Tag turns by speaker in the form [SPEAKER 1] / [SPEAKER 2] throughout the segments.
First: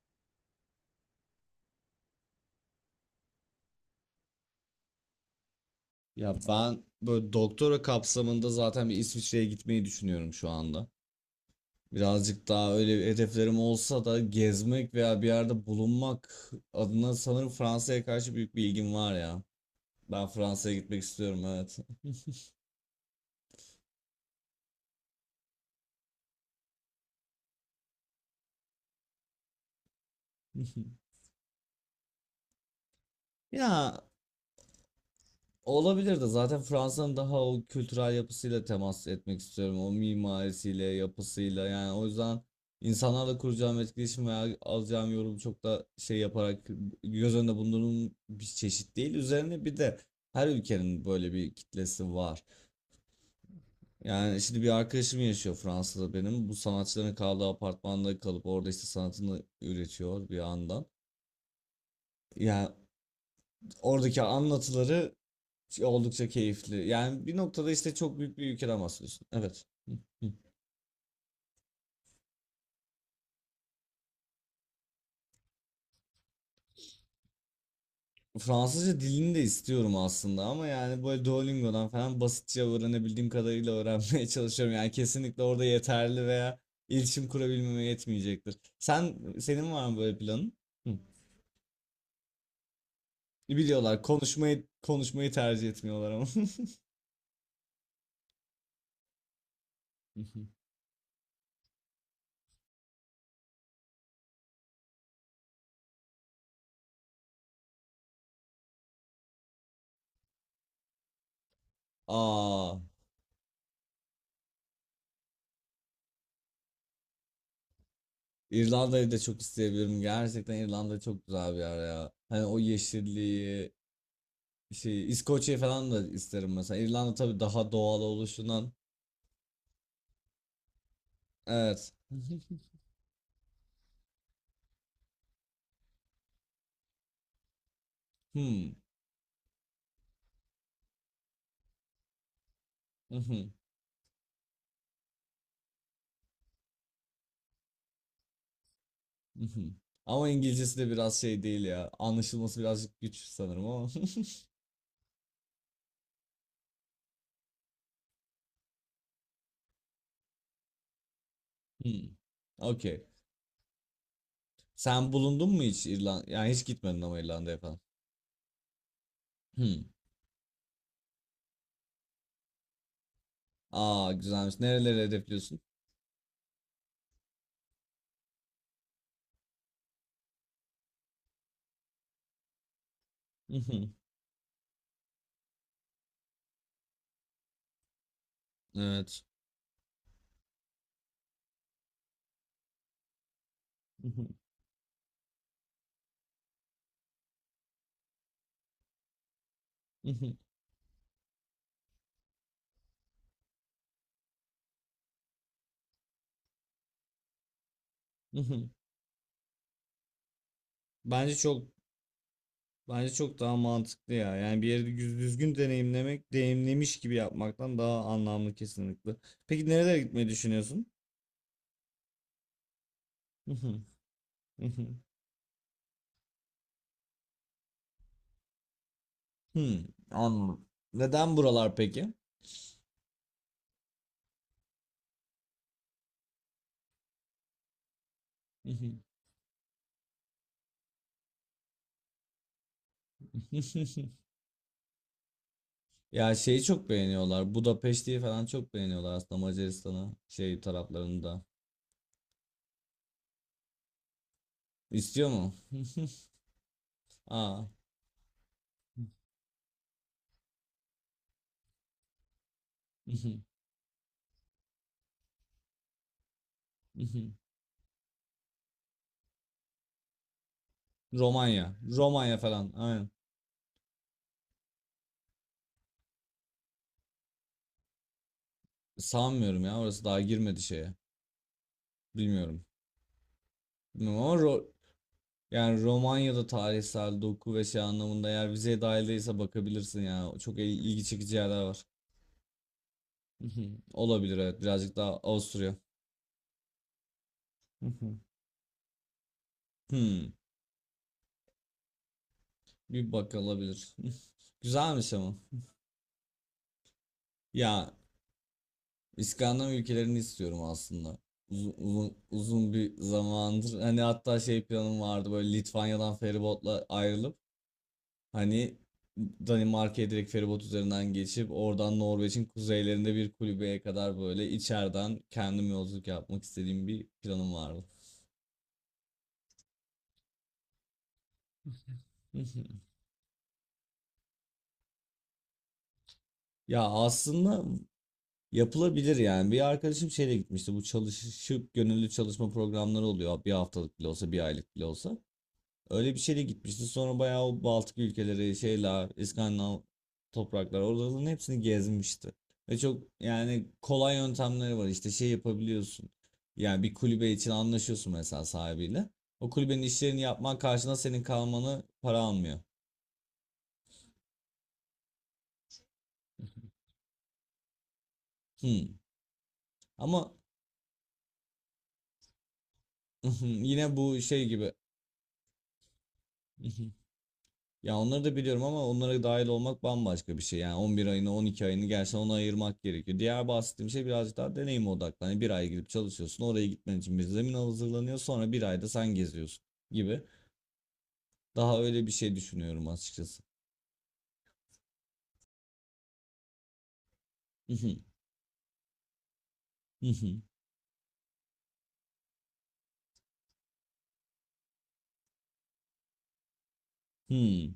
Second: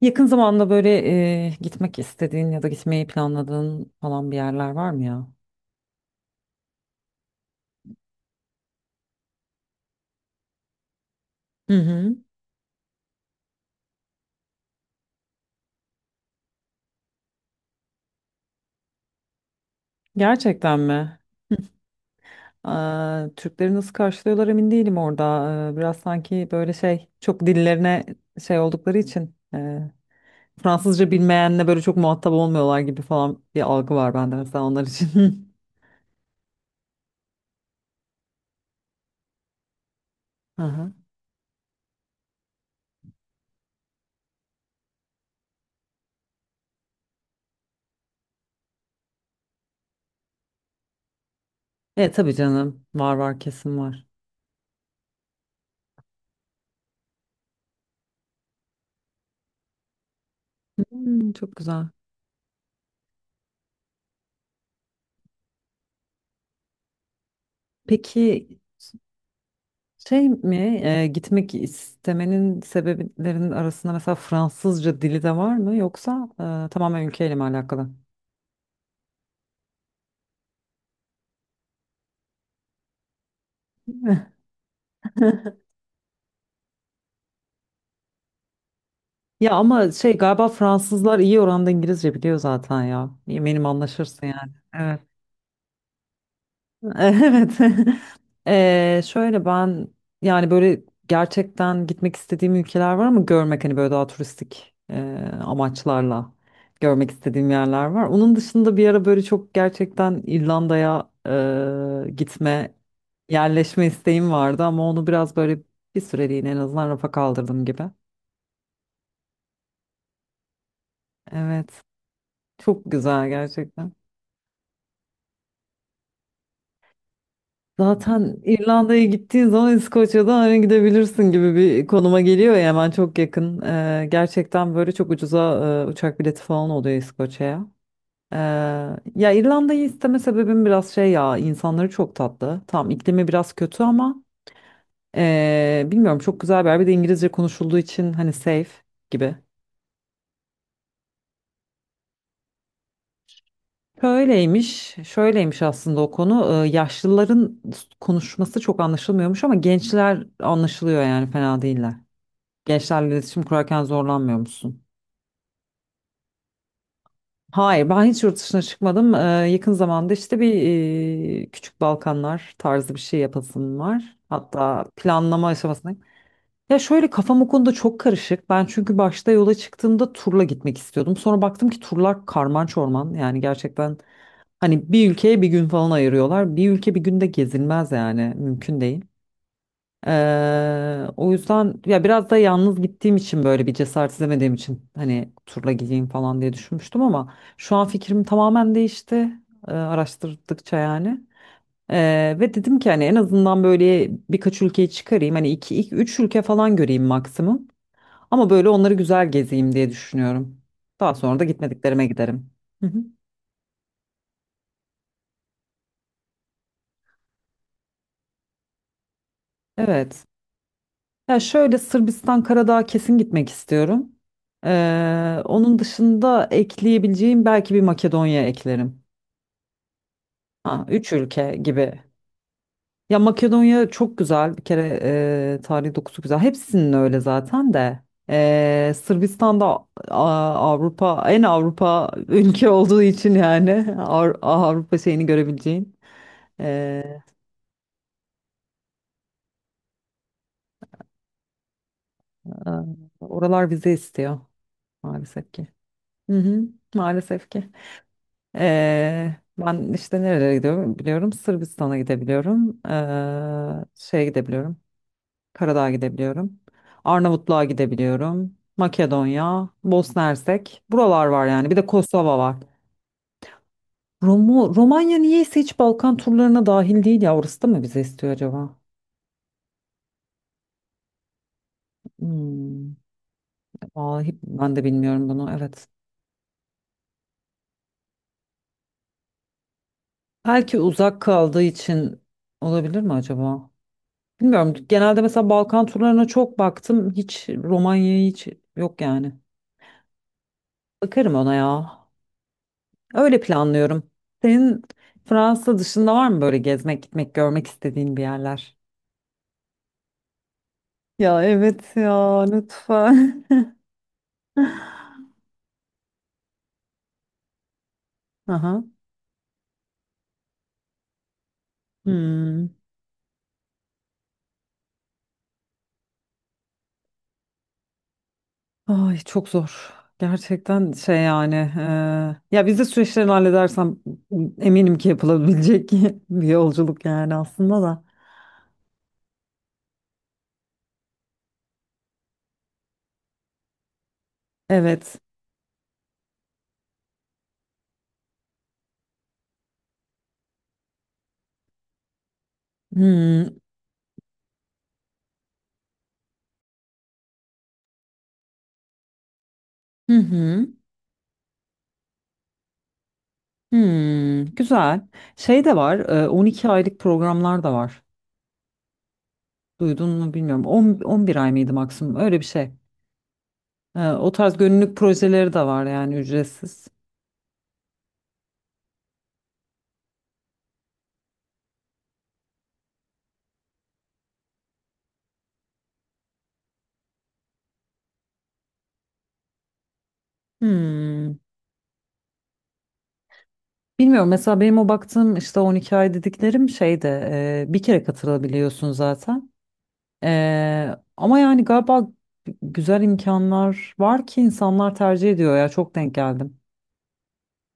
[SPEAKER 1] Yakın zamanda böyle gitmek istediğin ya da gitmeyi planladığın falan bir yerler var mı ya?
[SPEAKER 2] Ya ben böyle doktora kapsamında zaten bir İsviçre'ye gitmeyi düşünüyorum şu anda.
[SPEAKER 1] Hı hı.
[SPEAKER 2] Birazcık daha öyle hedeflerim olsa da gezmek veya bir yerde bulunmak adına sanırım Fransa'ya karşı büyük bir ilgim var ya. Ben Fransa'ya
[SPEAKER 1] Gerçekten
[SPEAKER 2] gitmek
[SPEAKER 1] mi?
[SPEAKER 2] istiyorum evet.
[SPEAKER 1] Aa, Türkleri nasıl karşılıyorlar emin değilim orada. Biraz sanki böyle şey çok dillerine şey oldukları için Fransızca bilmeyenle böyle çok muhatap olmuyorlar gibi falan bir algı
[SPEAKER 2] Ya
[SPEAKER 1] var bende mesela onlar için.
[SPEAKER 2] olabilir de zaten Fransa'nın daha o kültürel yapısıyla temas etmek istiyorum. O mimarisiyle,
[SPEAKER 1] Aha.
[SPEAKER 2] yapısıyla yani o yüzden insanlarla kuracağım etkileşim veya alacağım yorum çok da şey yaparak göz önünde bulundurduğum bir çeşit değil. Üzerine bir de her ülkenin böyle bir
[SPEAKER 1] E
[SPEAKER 2] kitlesi
[SPEAKER 1] tabii
[SPEAKER 2] var.
[SPEAKER 1] canım, var var kesin var.
[SPEAKER 2] Yani şimdi bir arkadaşım yaşıyor Fransa'da benim. Bu sanatçıların kaldığı apartmanda kalıp orada işte sanatını üretiyor bir yandan.
[SPEAKER 1] Hmm, çok güzel.
[SPEAKER 2] Yani oradaki anlatıları şey, oldukça keyifli. Yani bir noktada işte çok büyük bir
[SPEAKER 1] Peki,
[SPEAKER 2] ülkeden bahsediyorsun. Evet. Hı,
[SPEAKER 1] Şey
[SPEAKER 2] hı.
[SPEAKER 1] mi gitmek istemenin sebeplerinin arasında mesela Fransızca dili de var mı, yoksa tamamen ülkeyle mi alakalı?
[SPEAKER 2] Fransızca dilini de istiyorum aslında ama yani böyle Duolingo'dan falan basitçe öğrenebildiğim kadarıyla öğrenmeye çalışıyorum. Yani kesinlikle orada yeterli veya iletişim kurabilmeme yetmeyecektir.
[SPEAKER 1] Ya
[SPEAKER 2] Senin var
[SPEAKER 1] ama
[SPEAKER 2] mı böyle
[SPEAKER 1] şey, galiba
[SPEAKER 2] planın? Hı.
[SPEAKER 1] Fransızlar iyi oranda İngilizce biliyor zaten ya. Eminim
[SPEAKER 2] Biliyorlar
[SPEAKER 1] anlaşırsın yani.
[SPEAKER 2] konuşmayı
[SPEAKER 1] Evet.
[SPEAKER 2] konuşmayı tercih etmiyorlar ama.
[SPEAKER 1] Evet. Şöyle ben
[SPEAKER 2] Hı hı.
[SPEAKER 1] yani böyle gerçekten gitmek istediğim ülkeler var ama görmek, hani böyle daha turistik amaçlarla görmek istediğim yerler var. Onun dışında bir ara böyle çok gerçekten İrlanda'ya
[SPEAKER 2] Aa,
[SPEAKER 1] yerleşme isteğim vardı ama onu biraz böyle bir süreliğine en azından rafa kaldırdım gibi.
[SPEAKER 2] İrlanda'yı da çok isteyebilirim. Gerçekten İrlanda çok güzel bir
[SPEAKER 1] Evet.
[SPEAKER 2] yer ya. Hani o
[SPEAKER 1] Çok güzel
[SPEAKER 2] yeşilliği,
[SPEAKER 1] gerçekten.
[SPEAKER 2] şey İskoçya falan da isterim mesela. İrlanda tabii daha doğal
[SPEAKER 1] Zaten
[SPEAKER 2] oluşundan.
[SPEAKER 1] İrlanda'ya gittiğin zaman İskoçya'dan hani gidebilirsin gibi bir
[SPEAKER 2] Evet.
[SPEAKER 1] konuma geliyor ya, hemen çok yakın. Gerçekten böyle çok ucuza uçak bileti falan oluyor İskoçya'ya. Ee,
[SPEAKER 2] Hmm.
[SPEAKER 1] Ya İrlanda'yı isteme sebebim biraz şey, ya insanları çok tatlı. Tam iklimi
[SPEAKER 2] Mhm,
[SPEAKER 1] biraz kötü ama bilmiyorum, çok güzel bir yer. Bir de İngilizce konuşulduğu için hani safe gibi.
[SPEAKER 2] mhm. Ama İngilizcesi de biraz şey değil ya. Anlaşılması birazcık güç sanırım ama.
[SPEAKER 1] Şöyleymiş, şöyleymiş aslında o konu. Yaşlıların konuşması çok anlaşılmıyormuş ama gençler anlaşılıyor, yani fena değiller.
[SPEAKER 2] Hmm. Okey.
[SPEAKER 1] Gençlerle iletişim kurarken zorlanmıyor musun?
[SPEAKER 2] Sen bulundun mu hiç İrlanda? Yani hiç gitmedin ama İrlanda'ya falan.
[SPEAKER 1] Hayır, ben hiç yurt dışına çıkmadım. Yakın
[SPEAKER 2] Hmm.
[SPEAKER 1] zamanda işte bir küçük Balkanlar tarzı bir şey yapasım
[SPEAKER 2] Aa,
[SPEAKER 1] var.
[SPEAKER 2] güzelmiş.
[SPEAKER 1] Hatta
[SPEAKER 2] Nereleri
[SPEAKER 1] planlama
[SPEAKER 2] hedefliyorsun?
[SPEAKER 1] aşamasındayım. Ya şöyle, kafam o konuda çok karışık. Ben çünkü başta yola çıktığımda turla gitmek istiyordum. Sonra baktım ki turlar karman çorman. Yani
[SPEAKER 2] Mhm.
[SPEAKER 1] gerçekten hani bir ülkeye bir gün falan ayırıyorlar. Bir ülke bir günde gezilmez yani, mümkün değil.
[SPEAKER 2] Evet.
[SPEAKER 1] O yüzden ya biraz da yalnız gittiğim için, böyle bir cesaret
[SPEAKER 2] Mhm,
[SPEAKER 1] edemediğim için hani turla gideyim falan diye düşünmüştüm ama şu an fikrim tamamen değişti
[SPEAKER 2] mhm,
[SPEAKER 1] araştırdıkça yani. Ve dedim ki hani en azından böyle birkaç ülkeyi çıkarayım, hani iki, iki üç ülke falan göreyim maksimum ama böyle
[SPEAKER 2] mhm.
[SPEAKER 1] onları güzel gezeyim diye düşünüyorum. Daha
[SPEAKER 2] Bence
[SPEAKER 1] sonra da
[SPEAKER 2] çok
[SPEAKER 1] gitmediklerime giderim. Hı hı.
[SPEAKER 2] Bence çok daha mantıklı ya. Yani bir yeri düzgün deneyimlemek, deneyimlemiş gibi yapmaktan daha anlamlı kesinlikle. Peki nerelere
[SPEAKER 1] Evet.
[SPEAKER 2] gitmeyi düşünüyorsun?
[SPEAKER 1] Ya şöyle, Sırbistan Karadağ'a kesin gitmek istiyorum. Onun dışında ekleyebileceğim, belki bir Makedonya eklerim.
[SPEAKER 2] Hmm, anladım.
[SPEAKER 1] Ha, üç
[SPEAKER 2] Neden
[SPEAKER 1] ülke
[SPEAKER 2] buralar
[SPEAKER 1] gibi.
[SPEAKER 2] peki?
[SPEAKER 1] Ya Makedonya çok güzel. Bir kere tarihi dokusu güzel. Hepsinin öyle zaten de. Sırbistan'da Avrupa, en Avrupa ülke olduğu için yani Avrupa şeyini görebileceğin.
[SPEAKER 2] Ya şeyi çok
[SPEAKER 1] Ee,
[SPEAKER 2] beğeniyorlar. Budapeşte'yi falan çok beğeniyorlar aslında Macaristan'ı şey taraflarında.
[SPEAKER 1] Oralar vize istiyor
[SPEAKER 2] İstiyor
[SPEAKER 1] maalesef
[SPEAKER 2] mu?
[SPEAKER 1] ki. Hı hı, maalesef
[SPEAKER 2] Aa.
[SPEAKER 1] ki. Ben işte nerelere gidiyorum biliyorum. Sırbistan'a gidebiliyorum. Şeye gidebiliyorum. Karadağ'a gidebiliyorum. Arnavutluğa gidebiliyorum. Makedonya, Bosna Hersek. Buralar var yani.
[SPEAKER 2] Romanya.
[SPEAKER 1] Bir de
[SPEAKER 2] Romanya
[SPEAKER 1] Kosova var.
[SPEAKER 2] falan. Aynen.
[SPEAKER 1] Romanya niyeyse hiç Balkan turlarına dahil değil ya. Orası da mı bize istiyor acaba?
[SPEAKER 2] Sanmıyorum ya. Orası daha girmedi şeye. Bilmiyorum.
[SPEAKER 1] Hmm,
[SPEAKER 2] Bilmiyorum ama
[SPEAKER 1] vallahi ben de bilmiyorum bunu.
[SPEAKER 2] Yani
[SPEAKER 1] Evet.
[SPEAKER 2] Romanya'da tarihsel doku ve şey anlamında eğer vizeye dahil değilse bakabilirsin ya. Çok
[SPEAKER 1] Belki
[SPEAKER 2] ilgi
[SPEAKER 1] uzak
[SPEAKER 2] çekici yerler
[SPEAKER 1] kaldığı
[SPEAKER 2] var.
[SPEAKER 1] için olabilir mi acaba?
[SPEAKER 2] Olabilir evet.
[SPEAKER 1] Bilmiyorum.
[SPEAKER 2] Birazcık daha
[SPEAKER 1] Genelde mesela
[SPEAKER 2] Avusturya.
[SPEAKER 1] Balkan turlarına çok baktım. Hiç Romanya'ya, hiç yok yani.
[SPEAKER 2] Hmm,
[SPEAKER 1] Bakarım ona ya.
[SPEAKER 2] bir
[SPEAKER 1] Öyle
[SPEAKER 2] bakılabilir.
[SPEAKER 1] planlıyorum. Senin
[SPEAKER 2] Güzelmiş ama.
[SPEAKER 1] Fransa dışında var mı böyle gezmek, gitmek, görmek
[SPEAKER 2] Ya
[SPEAKER 1] istediğin bir yerler?
[SPEAKER 2] İskandinav ülkelerini istiyorum aslında.
[SPEAKER 1] Ya
[SPEAKER 2] Uzun,
[SPEAKER 1] evet,
[SPEAKER 2] uzun,
[SPEAKER 1] ya
[SPEAKER 2] uzun bir
[SPEAKER 1] lütfen.
[SPEAKER 2] zamandır. Hani hatta şey planım vardı böyle Litvanya'dan feribotla ayrılıp hani
[SPEAKER 1] Aha.
[SPEAKER 2] Danimarka'ya direkt feribot üzerinden geçip oradan Norveç'in
[SPEAKER 1] Hmm.
[SPEAKER 2] kuzeylerinde bir kulübeye kadar böyle içeriden kendim yolculuk yapmak istediğim bir planım vardı.
[SPEAKER 1] Ay, çok zor. Gerçekten şey yani. Ya vize süreçlerini halledersem eminim ki yapılabilecek bir
[SPEAKER 2] Ya
[SPEAKER 1] yolculuk yani
[SPEAKER 2] aslında
[SPEAKER 1] aslında da.
[SPEAKER 2] yapılabilir yani. Bir arkadaşım şeyle gitmişti. Bu çalışıp gönüllü çalışma programları oluyor. Bir haftalık bile olsa, bir aylık bile olsa.
[SPEAKER 1] Evet.
[SPEAKER 2] Öyle bir şeyle gitmişti. Sonra bayağı o Baltık ülkeleri, şeyler, İskandinav topraklar oraların hepsini gezmişti. Ve çok
[SPEAKER 1] Hmm.
[SPEAKER 2] yani kolay yöntemleri var. İşte şey yapabiliyorsun. Yani bir kulübe için anlaşıyorsun mesela sahibiyle. O kulübenin
[SPEAKER 1] Hı
[SPEAKER 2] işlerini yapman
[SPEAKER 1] hı.
[SPEAKER 2] karşılığında senin kalmanı para almıyor.
[SPEAKER 1] Hmm, güzel. Şey de var, 12 aylık programlar da var.
[SPEAKER 2] Hmm.
[SPEAKER 1] Duydun
[SPEAKER 2] Ama
[SPEAKER 1] mu bilmiyorum. 10, 11 ay mıydı maksimum? Öyle bir şey.
[SPEAKER 2] yine bu
[SPEAKER 1] O
[SPEAKER 2] şey
[SPEAKER 1] tarz
[SPEAKER 2] gibi.
[SPEAKER 1] gönüllülük projeleri de var yani, ücretsiz.
[SPEAKER 2] Ya onları da biliyorum ama onlara dahil olmak bambaşka bir şey. Yani 11 ayını 12 ayını gerçekten ona ayırmak gerekiyor. Diğer bahsettiğim şey birazcık daha deneyim odaklı. Hani bir ay gidip çalışıyorsun oraya gitmen için bir zemin hazırlanıyor sonra bir ayda sen geziyorsun gibi.
[SPEAKER 1] Hmm.
[SPEAKER 2] Daha öyle bir şey düşünüyorum açıkçası.
[SPEAKER 1] Bilmiyorum, mesela benim o baktığım işte 12 ay dediklerim şeyde bir kere katılabiliyorsun zaten. Ama yani galiba güzel imkanlar var ki insanlar tercih ediyor ya, çok denk geldim.
[SPEAKER 2] Hmm.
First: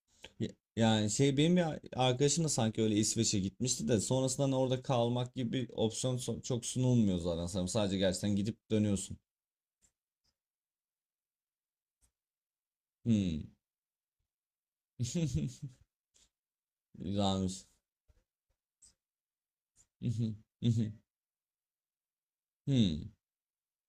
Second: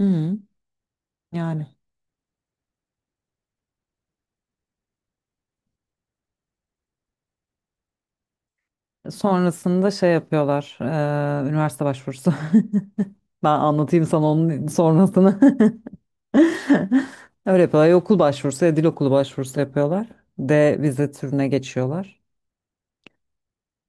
[SPEAKER 1] Hı hı.
[SPEAKER 2] Ya- Yani şey benim bir
[SPEAKER 1] Yani
[SPEAKER 2] arkadaşım da sanki öyle İsveç'e gitmişti de sonrasında hani orada kalmak gibi bir opsiyon çok sunulmuyor zaten. Sen sadece gerçekten gidip dönüyorsun.
[SPEAKER 1] sonrasında şey yapıyorlar, üniversite başvurusu. Ben
[SPEAKER 2] Hmm.
[SPEAKER 1] anlatayım sana onun sonrasını. Öyle
[SPEAKER 2] Güzelmiş.
[SPEAKER 1] yapıyorlar. Ya okul başvurusu ya dil okulu başvurusu yapıyorlar. D vize türüne geçiyorlar.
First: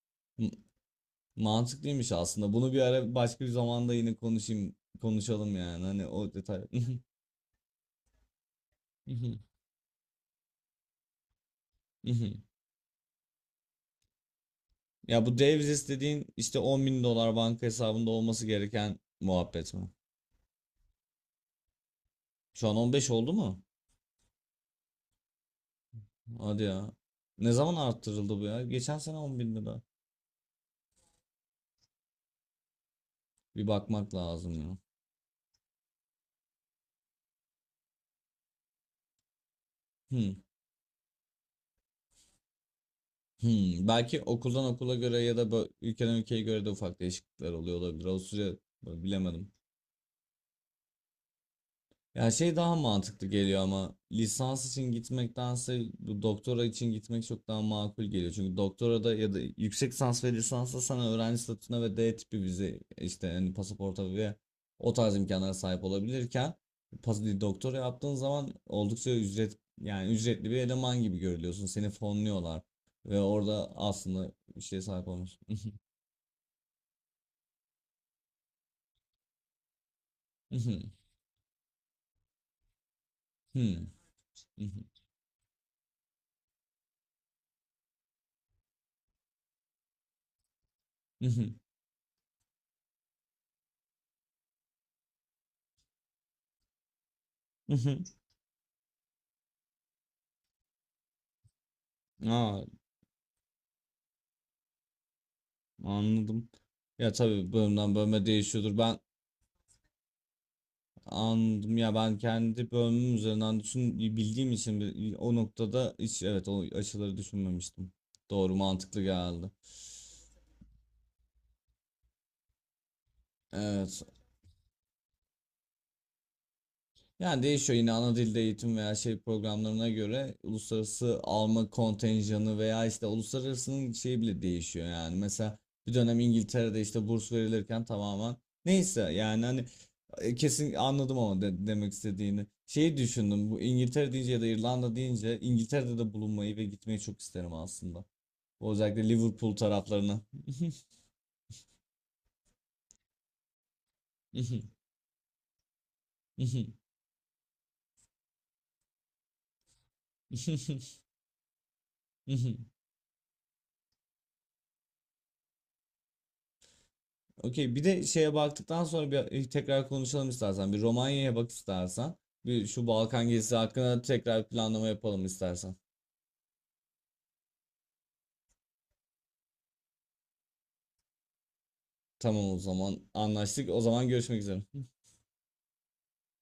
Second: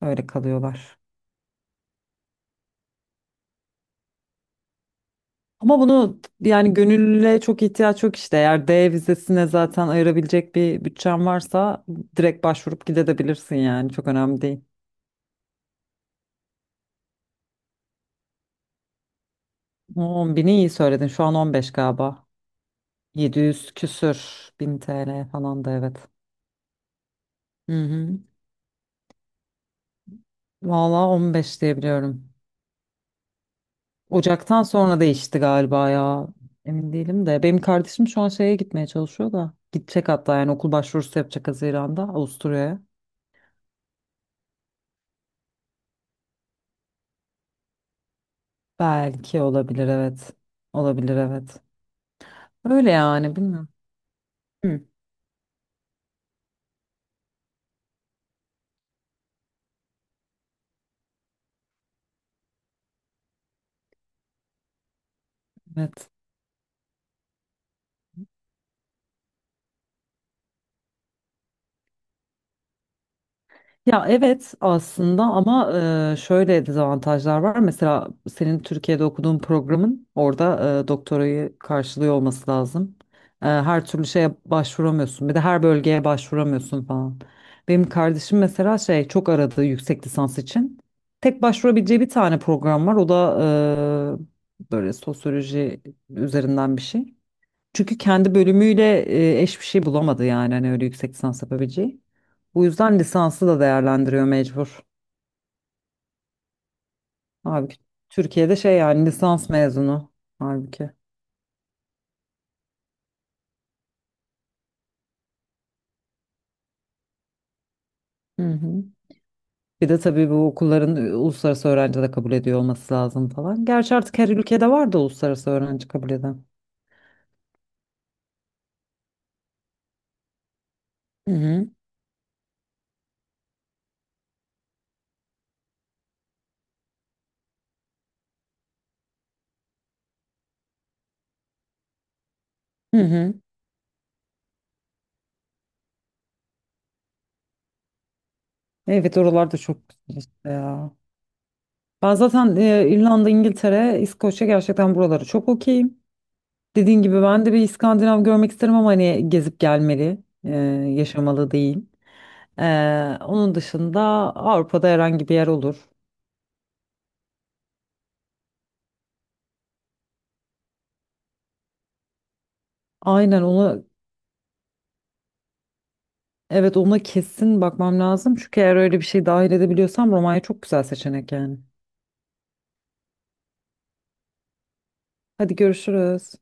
[SPEAKER 1] Öyle
[SPEAKER 2] M-
[SPEAKER 1] kalıyorlar.
[SPEAKER 2] Mantıklıymış aslında. Bunu bir ara başka bir zamanda yine konuşalım
[SPEAKER 1] Ama
[SPEAKER 2] yani. Hani
[SPEAKER 1] bunu
[SPEAKER 2] o detay.
[SPEAKER 1] yani, gönüllüye çok ihtiyaç yok işte. Eğer D vizesine zaten ayırabilecek bir bütçen varsa direkt başvurup gidebilirsin yani. Çok önemli değil.
[SPEAKER 2] Ya bu Davis dediğin işte 10 bin dolar banka hesabında olması gereken muhabbet mi?
[SPEAKER 1] 10 bini iyi söyledin. Şu an 15 galiba.
[SPEAKER 2] Şu an 15 oldu mu?
[SPEAKER 1] 700 küsür bin TL falan da evet.
[SPEAKER 2] Hadi ya. Ne
[SPEAKER 1] Hı
[SPEAKER 2] zaman
[SPEAKER 1] hı.
[SPEAKER 2] arttırıldı bu ya? Geçen sene 10 bin lira.
[SPEAKER 1] Valla 15 diyebiliyorum.
[SPEAKER 2] Bir bakmak lazım
[SPEAKER 1] Ocaktan
[SPEAKER 2] ya.
[SPEAKER 1] sonra değişti galiba ya. Emin değilim de. Benim kardeşim şu an şeye gitmeye çalışıyor da. Gidecek
[SPEAKER 2] Hmm.
[SPEAKER 1] hatta yani, okul başvurusu yapacak Haziran'da Avusturya'ya.
[SPEAKER 2] Hmm. Belki okuldan okula göre ya da ülkeden ülkeye göre de ufak değişiklikler oluyor olabilir. O süre
[SPEAKER 1] Belki
[SPEAKER 2] bilemedim.
[SPEAKER 1] olabilir, evet. Olabilir, evet.
[SPEAKER 2] Ya şey daha
[SPEAKER 1] Öyle
[SPEAKER 2] mantıklı
[SPEAKER 1] yani,
[SPEAKER 2] geliyor
[SPEAKER 1] bilmiyorum.
[SPEAKER 2] ama lisans
[SPEAKER 1] Hı.
[SPEAKER 2] için gitmektense bu doktora için gitmek çok daha makul geliyor. Çünkü doktorada ya da yüksek lisans ve lisansta sana öğrenci statüsüne ve D tipi vize işte hani pasaporta ve o tarz imkanlara sahip
[SPEAKER 1] Evet.
[SPEAKER 2] olabilirken doktora yaptığın zaman oldukça ücret yani ücretli bir eleman gibi görülüyorsun. Seni fonluyorlar ve orada
[SPEAKER 1] Ya
[SPEAKER 2] aslında
[SPEAKER 1] evet
[SPEAKER 2] bir şeye sahip
[SPEAKER 1] aslında
[SPEAKER 2] olmuş.
[SPEAKER 1] ama şöyle dezavantajlar var. Mesela senin Türkiye'de okuduğun programın orada doktorayı karşılıyor olması lazım. Her türlü şeye başvuramıyorsun. Bir de her bölgeye başvuramıyorsun falan. Benim kardeşim mesela şey, çok aradı yüksek lisans için. Tek başvurabileceği bir tane program var. O da böyle sosyoloji üzerinden bir şey. Çünkü kendi bölümüyle eş bir şey bulamadı yani, hani öyle yüksek lisans yapabileceği.
[SPEAKER 2] Aa,
[SPEAKER 1] Bu yüzden lisansı da değerlendiriyor mecbur.
[SPEAKER 2] anladım. Ya tabii
[SPEAKER 1] Halbuki
[SPEAKER 2] bölümden bölüme
[SPEAKER 1] Türkiye'de şey
[SPEAKER 2] değişiyordur. Ben
[SPEAKER 1] yani, lisans mezunu halbuki.
[SPEAKER 2] anladım ya ben kendi bölümüm üzerinden düşün bildiğim için o noktada hiç evet o açıları düşünmemiştim.
[SPEAKER 1] Hı
[SPEAKER 2] Doğru
[SPEAKER 1] hı.
[SPEAKER 2] mantıklı geldi.
[SPEAKER 1] Bir de tabii bu okulların uluslararası öğrenci de kabul ediyor olması lazım falan. Gerçi
[SPEAKER 2] Evet.
[SPEAKER 1] artık her ülkede var da uluslararası öğrenci kabul eden.
[SPEAKER 2] Yani değişiyor yine ana dilde eğitim veya şey programlarına göre uluslararası
[SPEAKER 1] Hı hı.
[SPEAKER 2] alma kontenjanı veya işte uluslararasının şeyi bile değişiyor yani. Mesela bir dönem İngiltere'de işte burs verilirken tamamen neyse yani hani kesin anladım ama demek istediğini. Şeyi
[SPEAKER 1] Hı hı.
[SPEAKER 2] düşündüm bu İngiltere deyince ya da İrlanda deyince İngiltere'de de bulunmayı ve gitmeyi çok isterim aslında. Özellikle
[SPEAKER 1] Evet,
[SPEAKER 2] Liverpool
[SPEAKER 1] oralarda çok güzel
[SPEAKER 2] taraflarına.
[SPEAKER 1] işte ya. Ben zaten İrlanda, İngiltere, İskoçya, gerçekten buraları çok okeyim. Dediğin gibi ben de bir İskandinav görmek isterim ama hani gezip gelmeli, e, yaşamalı değil. Onun dışında Avrupa'da herhangi bir yer olur.
[SPEAKER 2] Okey. Bir de şeye baktıktan sonra bir tekrar konuşalım istersen. Bir Romanya'ya bak istersen. Bir şu Balkan
[SPEAKER 1] Aynen
[SPEAKER 2] gezisi
[SPEAKER 1] onu,
[SPEAKER 2] hakkında tekrar planlama yapalım istersen.
[SPEAKER 1] evet, ona kesin bakmam lazım. Çünkü eğer öyle bir şey dahil edebiliyorsam Romanya çok güzel seçenek yani.
[SPEAKER 2] Tamam o zaman anlaştık. O zaman görüşmek üzere.
[SPEAKER 1] Hadi görüşürüz.